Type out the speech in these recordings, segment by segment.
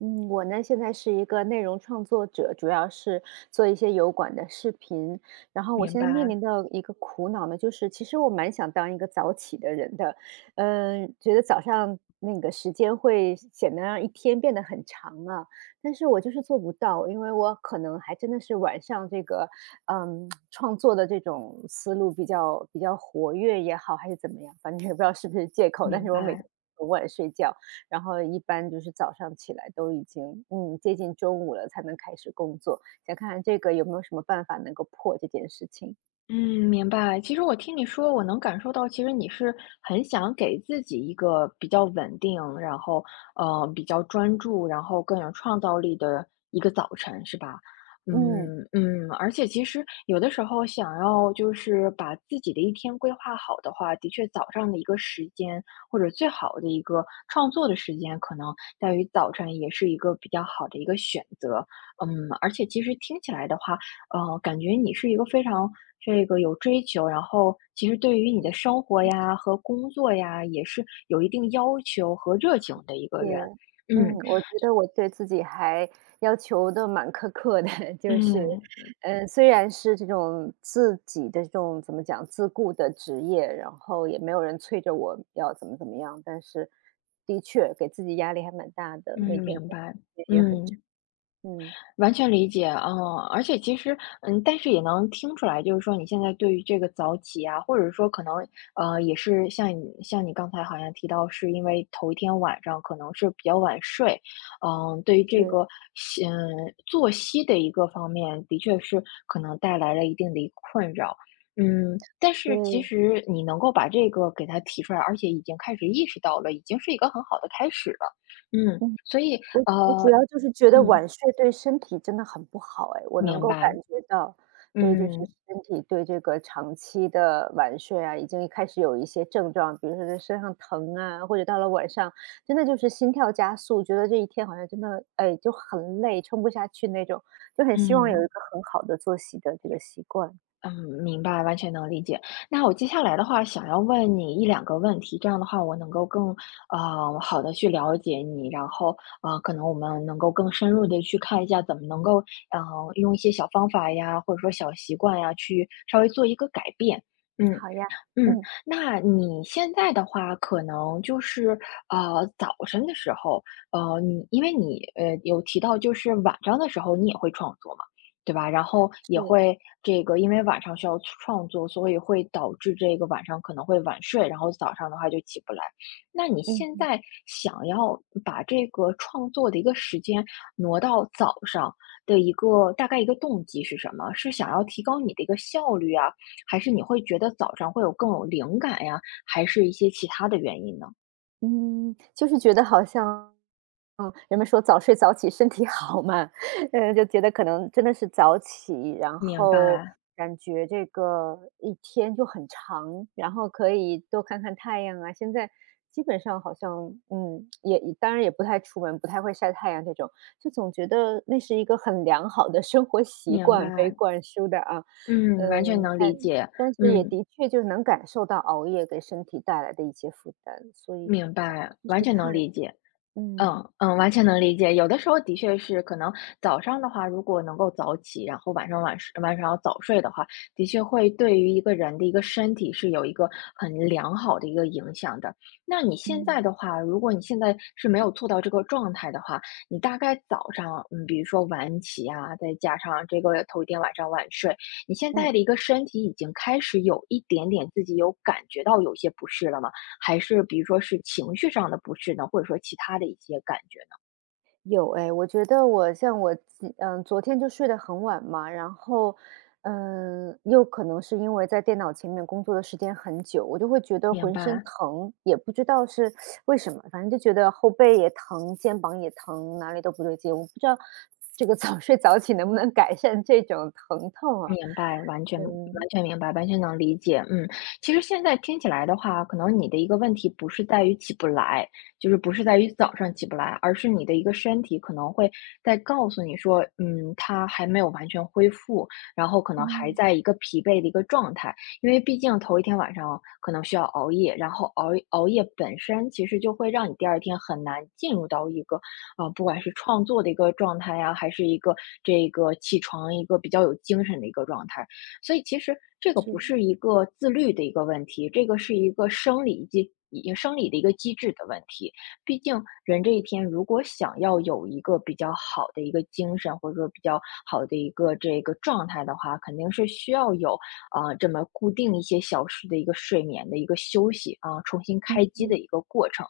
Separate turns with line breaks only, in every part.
嗯，我呢现在是一个内容创作者，主要是做一些油管的视频。然后我
明
现在面
白，
临的一个苦恼呢，就是其实我蛮想当一个早起的人的，觉得早上那个时间会显得让一天变得很长啊，但是我就是做不到，因为我可能还真的是晚上这个，创作的这种思路比较活跃也好，还是怎么样，反正也不知道是不是借口，但
明
是我每天，
白，
很晚睡觉，然后一般就是早上起来都已经接近中午了才能开始工作，想看看这个有没有什么办法能够破这件事情。
嗯，明白。其实我听你说，我能感受到，其实你是很想给自己一个比较稳定，然后比较专注，然后更有创造力的一个早晨，是吧？
嗯，
嗯嗯，而且其实有的时候想要就是把自己的一天规划好的话，的确早上的一个时间或者最好的一个创作的时间，可能在于早晨也是一个比较好的一个选择。嗯，而且其实听起来的话。感觉你是一个非常这个有追求，然后其实对于你的生活呀和工作呀也是有一定要求和热情的一个
也，
人。
嗯，
嗯
我觉得我对自己还要求的蛮苛刻的，就是，
嗯
虽然是这种自己的这种怎么讲自雇的职业，然后也没有人催着我要怎么怎么样，但是的确给自己压力还蛮大的，
嗯，
每天工
明
作时
白，
间也很长。
嗯。
嗯，
完全理解，嗯，而且其实，嗯，但是也能听出来，就是说你现在对于这个早起啊，或者说可能，也是像你刚才好像提到，是因为头一天晚上可能是比较晚睡，嗯，对于这
是，
个，作息的一个方面，的确是可能带来了一定的一个困扰，嗯，但是其
对，
实你能够把这个给它提出来，而且已经开始意识到了，已经是一个很好的开始了，嗯，
嗯。
所以，
我
呃，
主要就是觉得
嗯，
晚睡对身体真的很不好哎，我能
明
够
白。
感觉到，对，就是
嗯
身体对这个长期的晚睡啊，已经开始有一些症状，比如说这身上疼啊，或者到了晚上，真的就是心跳加速，觉得这一天好像真的，哎，就很累，撑不下去那种，就很希望有
嗯
一个很好的作息的这个习惯。
嗯，明白，完全能理解。那我接下来的话，想要问你一两个问题，这样的话，我能够更好的去了解你，然后可能我们能够更深入的去看一下，怎么能够呃用一些小方法呀，或者说小习惯呀，去稍微做一个改变。嗯，
好呀，
嗯，
嗯，
那你现在的话，可能就是，早晨的时候，因为你，有提到就是晚上的时候你也会创作嘛，对吧？然后也
是，
会这个，因为晚上需要创作，所以会导致这个晚上可能会晚睡，然后早上的话就起不来。那你现
嗯。
在想要把这个创作的一个时间挪到早上的一个大概一个动机是什么？是想要提高你的一个效率啊？还是你会觉得早上会有更有灵感呀，还是一些其他的原因呢？
嗯，就是觉得好像，人们说早睡早起身体好嘛，就觉得可能真的是早起，然
明
后
白，
感觉这个一天就很长，然后可以多看看太阳啊。现在基本上好像，也当然也不太出门，不太会晒太阳这种，就总觉得那是一个很良好的生活习
明
惯被
白，
灌输的啊。
嗯，完全
嗯，
能
但
理解，
但是也
嗯，
的确就能感受到熬夜给身体带来的一些负担，所以
明白，
试试
完全
看，
能理解。
嗯。
嗯嗯，完全能理解。有的时候的确是可能早上的话，如果能够早起，然后晚上要早睡的话，的确会对于一个人的一个身体是有一个很良好的一个影响的。那你现在
嗯
的话，如果你现在是没有做到这个状态的话，你大概早上，嗯，比如说晚起啊，再加上这个头一天晚上晚睡，你现在
嗯，
的一个身体已经开始有一点点自己有感觉到有些不适了吗？还是比如说是情绪上的不适呢，或者说其他的一些感觉呢？
有哎，我觉得我像我今嗯，昨天就睡得很晚嘛，然后，又可能是因为在电脑前面工作的时间很久，我就会觉得
明
浑身
白，
疼，也不知道是为什么，反正就觉得后背也疼，肩膀也疼，哪里都不对劲。我不知道这个 早睡早起能不能改善这种疼痛啊？
明白，完全完
嗯
全明白，完全能理解。嗯，其实现在听起来的话，可能你的一个问题不是在于起不来，就是不是在于早上起不来，而是你的一个身体可能会在告诉你说，嗯，它还没有完全恢复，然后可能还
嗯，
在一个疲惫的一个状态，因为毕竟头一天晚上可能需要熬夜，然后熬夜本身其实就会让你第二天很难进入到一个啊、不管是创作的一个状态呀、还是一个这个起床一个比较有精神的一个状态。所以其实这个不
是，
是一个自律的一个问题，这个是一个生理的一个机制的问题。毕竟人这一天如果想要有一个比较好的一个精神，或者说比较好的一个这个状态的话，肯定是需要有啊、这么固定一些小时的一个睡眠的一个休息啊、重新开
嗯
机的
嗯
一个过程。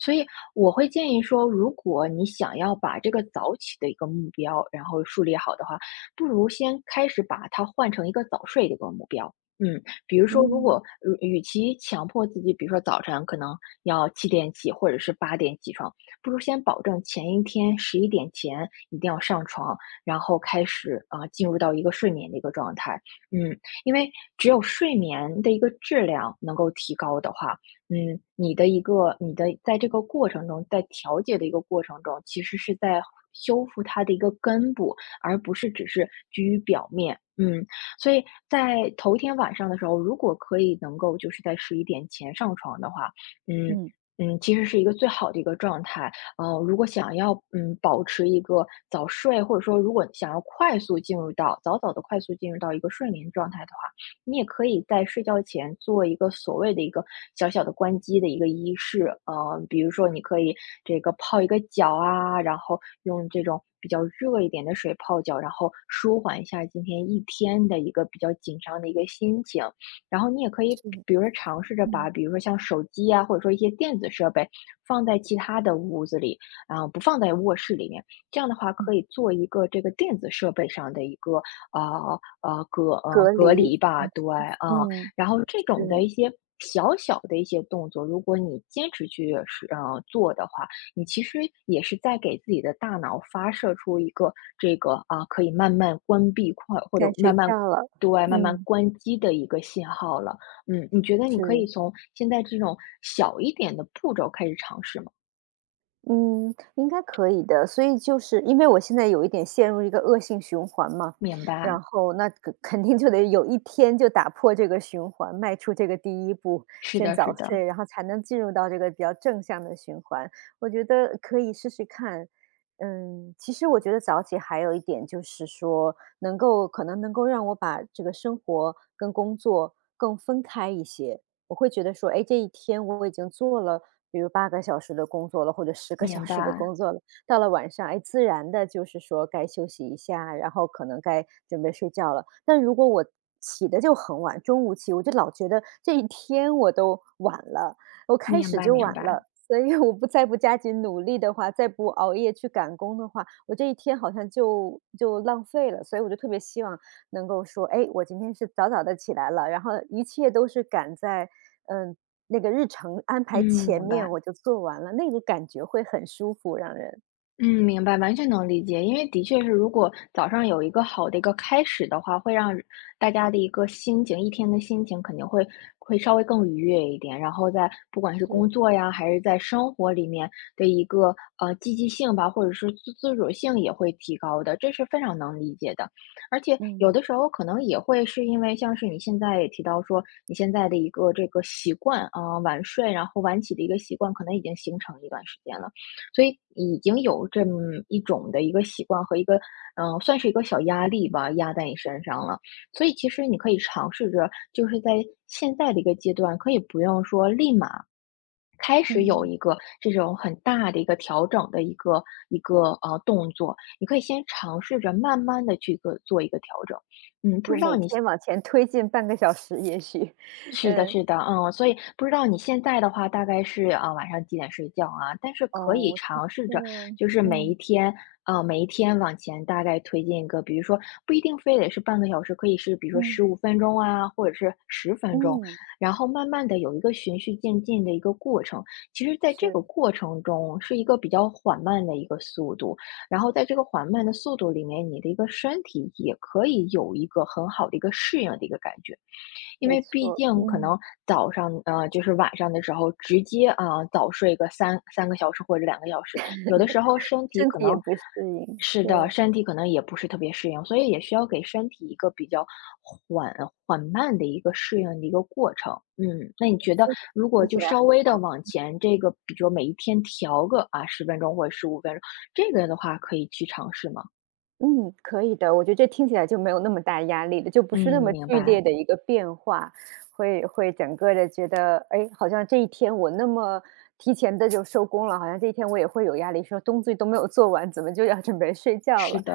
所以我会建议说，如果你想要把这个早起的一个目标，然后树立好的话，不如先开始把它换成一个早睡的一个目标。嗯，比如说，如
嗯
果如与其强迫自己，比如说早晨可能要7点起，或者是8点起床，不如先保证前一天十一点前一定要上床，然后开始啊、进入到一个睡眠的一个状态。嗯，因为只有睡眠的一个质量能够提高的话，嗯，你的在这个过程中，在调节的一个过程中，其实是在修复它的一个根部，而不是只是居于表面。嗯，所以在头一天晚上的时候，如果可以能够就是在十一点前上床的话，嗯
嗯，
嗯，其实是一个最好的一个状态。如果想要保持一个早睡，或者说如果想要快速进入到一个睡眠状态的话，你也可以在睡觉前做一个所谓的一个小小的关机的一个仪式，比如说你可以这个泡一个脚啊，然后用这种比较热一点的水泡脚，然后舒缓一下今天一天的一个比较紧张的一个心情。然后你也可以，
是，
比如说尝试着把，
嗯
比如说像手机啊，或者说一些电子设备放在其他的屋子里，啊、不放在卧室里面。这样的话，可
嗯。
以做一个这个电子设备上的一个啊
隔
隔离
离，
吧，
嗯。
对，啊，
嗯，
然后这种的一
是，
些小小的一些动作，如果你坚持去做的话，你其实也是在给自己的大脑发射出一个这个啊、可以慢慢关闭快或者
该睡
慢
觉
慢
了，
对，慢慢
嗯，
关机的一个信号了。嗯，你觉得你
是。
可以从现在这种小一点的步骤开始尝试吗？
嗯，应该可以的。所以就是因为我现在有一点陷入一个恶性循环嘛，
明白，
然后那肯定就得有一天就打破这个循环，迈出这个第一步，
是
先
的，是
早
的，
睡，然后才能进入到这个比较正向的循环。我觉得可以试试看。其实我觉得早起还有一点就是说，能够可能能够让我把这个生活跟工作更分开一些。我会觉得说，哎，这一天我已经做了比如8个小时的工作了，或者十个小
明
时的
白，
工作了，到了晚上，哎，自然的就是说该休息一下，然后可能该准备睡觉了。但如果我起得就很晚，中午起，我就老觉得这一天我都晚了，我开
明
始
白，
就
明
晚
白，
了。所以我不再不加紧努力的话，再不熬夜去赶工的话，我这一天好像就浪费了。所以我就特别希望能够说，哎，我今天是早早的起来了，然后一切都是赶在，嗯，那个日程安
嗯，
排前
明
面
白。
我就做完了，那个感觉会很舒服，让人。
嗯，明白，完全能理解。因为的确是，如果早上有一个好的一个开始的话，会让大家的一个心情，一天的心情肯定会稍微更愉悦一点。然后在不管是工
是，
作呀，还是在生活里面的一个积极性吧，或者是自主性也会提高的，这是非常能理解的。而且有
嗯。
的时候可能也会是因为，像是你现在也提到说，你现在的一个这个习惯啊，晚睡然后晚起的一个习惯，可能已经形成一段时间了。所以已经有这么一种的一个习惯和一个，算是一个小压力吧，压在你身上了。所以其实你可以尝试着，就是在现在的一个阶段，可以不用说立马开始有
嗯。
一个这种很大的一个调整的一个动作，你可以先尝试着慢慢的去做做一个调整。嗯，不
就
知道
每
你
天往前推进半个小时也许，
是的，
嗯。
是的，嗯，所以不知道你现在的话，大概是啊、晚上几点睡觉啊？但是
哦，
可以
我
尝试着，
错了，
就是每一
嗯。
天，呃，每一天往前大概推进一个，比如说不一定非得是半个小时，可以是比如说十
嗯，
五分钟啊，或者是十分钟，
嗯。
然后慢慢的有一个循序渐进的一个过程。其实，在这
是，
个过程中是一个比较缓慢的一个速度，然后在这个缓慢的速度里面，你的一个身体也可以有一个很好的一个适应的一个感觉。因
没
为毕
错，
竟可
嗯。
能早上就是晚上的时候直接啊，早睡个三个小时或者2个小时，有的时候身体
身
可
体也
能
不适应，
是的，
对，
身体可能也不是特别适应，所以也需要给身体一个比较缓缓慢的一个适应的一个过程。嗯，那你觉得
这个
如果
听
就
起来很
稍微的
棒。
往前这个，比如说每一天调个啊十分钟或者十五分钟，这个的话可以去尝试吗？
嗯，可以的，我觉得这听起来就没有那么大压力了，就不是那
嗯，
么
明
剧
白。
烈的一个变化，会整个的觉得，哎，好像这一天我那么提前的就收工了，好像这一天我也会有压力，说东西都没有做完，怎么就要准备睡觉
是
了？
的，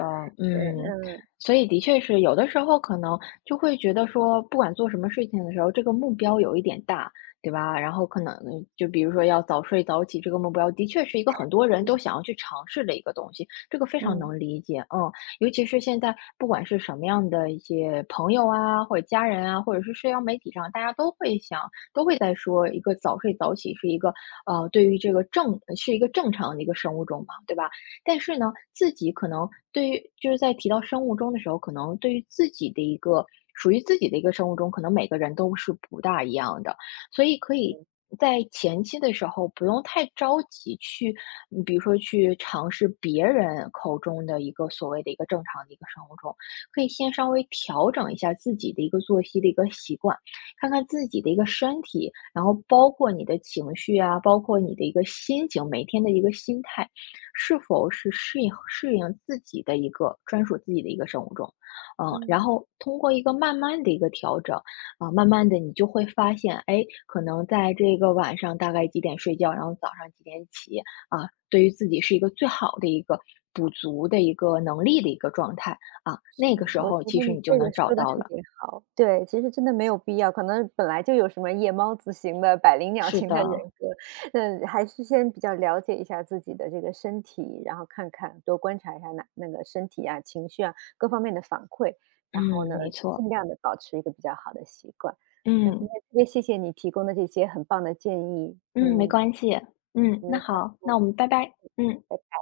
对，
嗯，
嗯，
所以的确是有的时候可能就会觉得说，不管做什么事情的时候，这个目标有一点大，对吧？然后可能就比如说要早睡早起这个目标，的确是一个很多人都想要去尝试的一个东西，这个非常
嗯
能理解，嗯，尤其是现在不管是什么样的一些朋友啊，或者家人啊，或者是社交媒体上，大家都会想，都会在说一个早睡早起是一个对于这个正是一个正常的一个生物钟嘛，对吧？但是呢，自己可能对于就是在提到生物钟的时候，可能对于自己的一个属于自己的一个生物钟，可能每个人都是不大一样的，所以可以。在前期的时候，不用太着急去，比如说去尝试别人口中的一个所谓的一个正常的一个生物钟，可以先稍微调整一下自己的一个作息的一个习惯，看看自己的一个身体，然后包括你的情绪啊，包括你的一个心情，每天的一个心态，是否是适应自己的一个专属自己的一个生物钟，嗯，然
嗯。
后通过一个慢慢的一个调整，啊、慢慢的你就会发现，哎，可能在这个晚上大概几点睡觉，然后早上几点起，啊、对于自己是一个最好的一个补足的一个能力的一个状态啊、那个
嗯，
时
我觉
候其
得
实
你
你就
这个
能找
说的
到
特
了。
别好。对，其实真的没有必要，可能本来就有什么夜猫子型的、百灵鸟
是
型的人
的，
格，还是先比较了解一下自己的这个身体，然后看看多观察一下那个身体啊、情绪啊各方面的反馈，
嗯，
然后呢，
没错，
尽量的保持一个比较好的习惯。那今
嗯
天特别谢谢你提供的这些很棒的建议，
嗯，没关系，嗯，
我
那
们下次
好，
再
那我们
聊。
拜拜，嗯。
拜拜。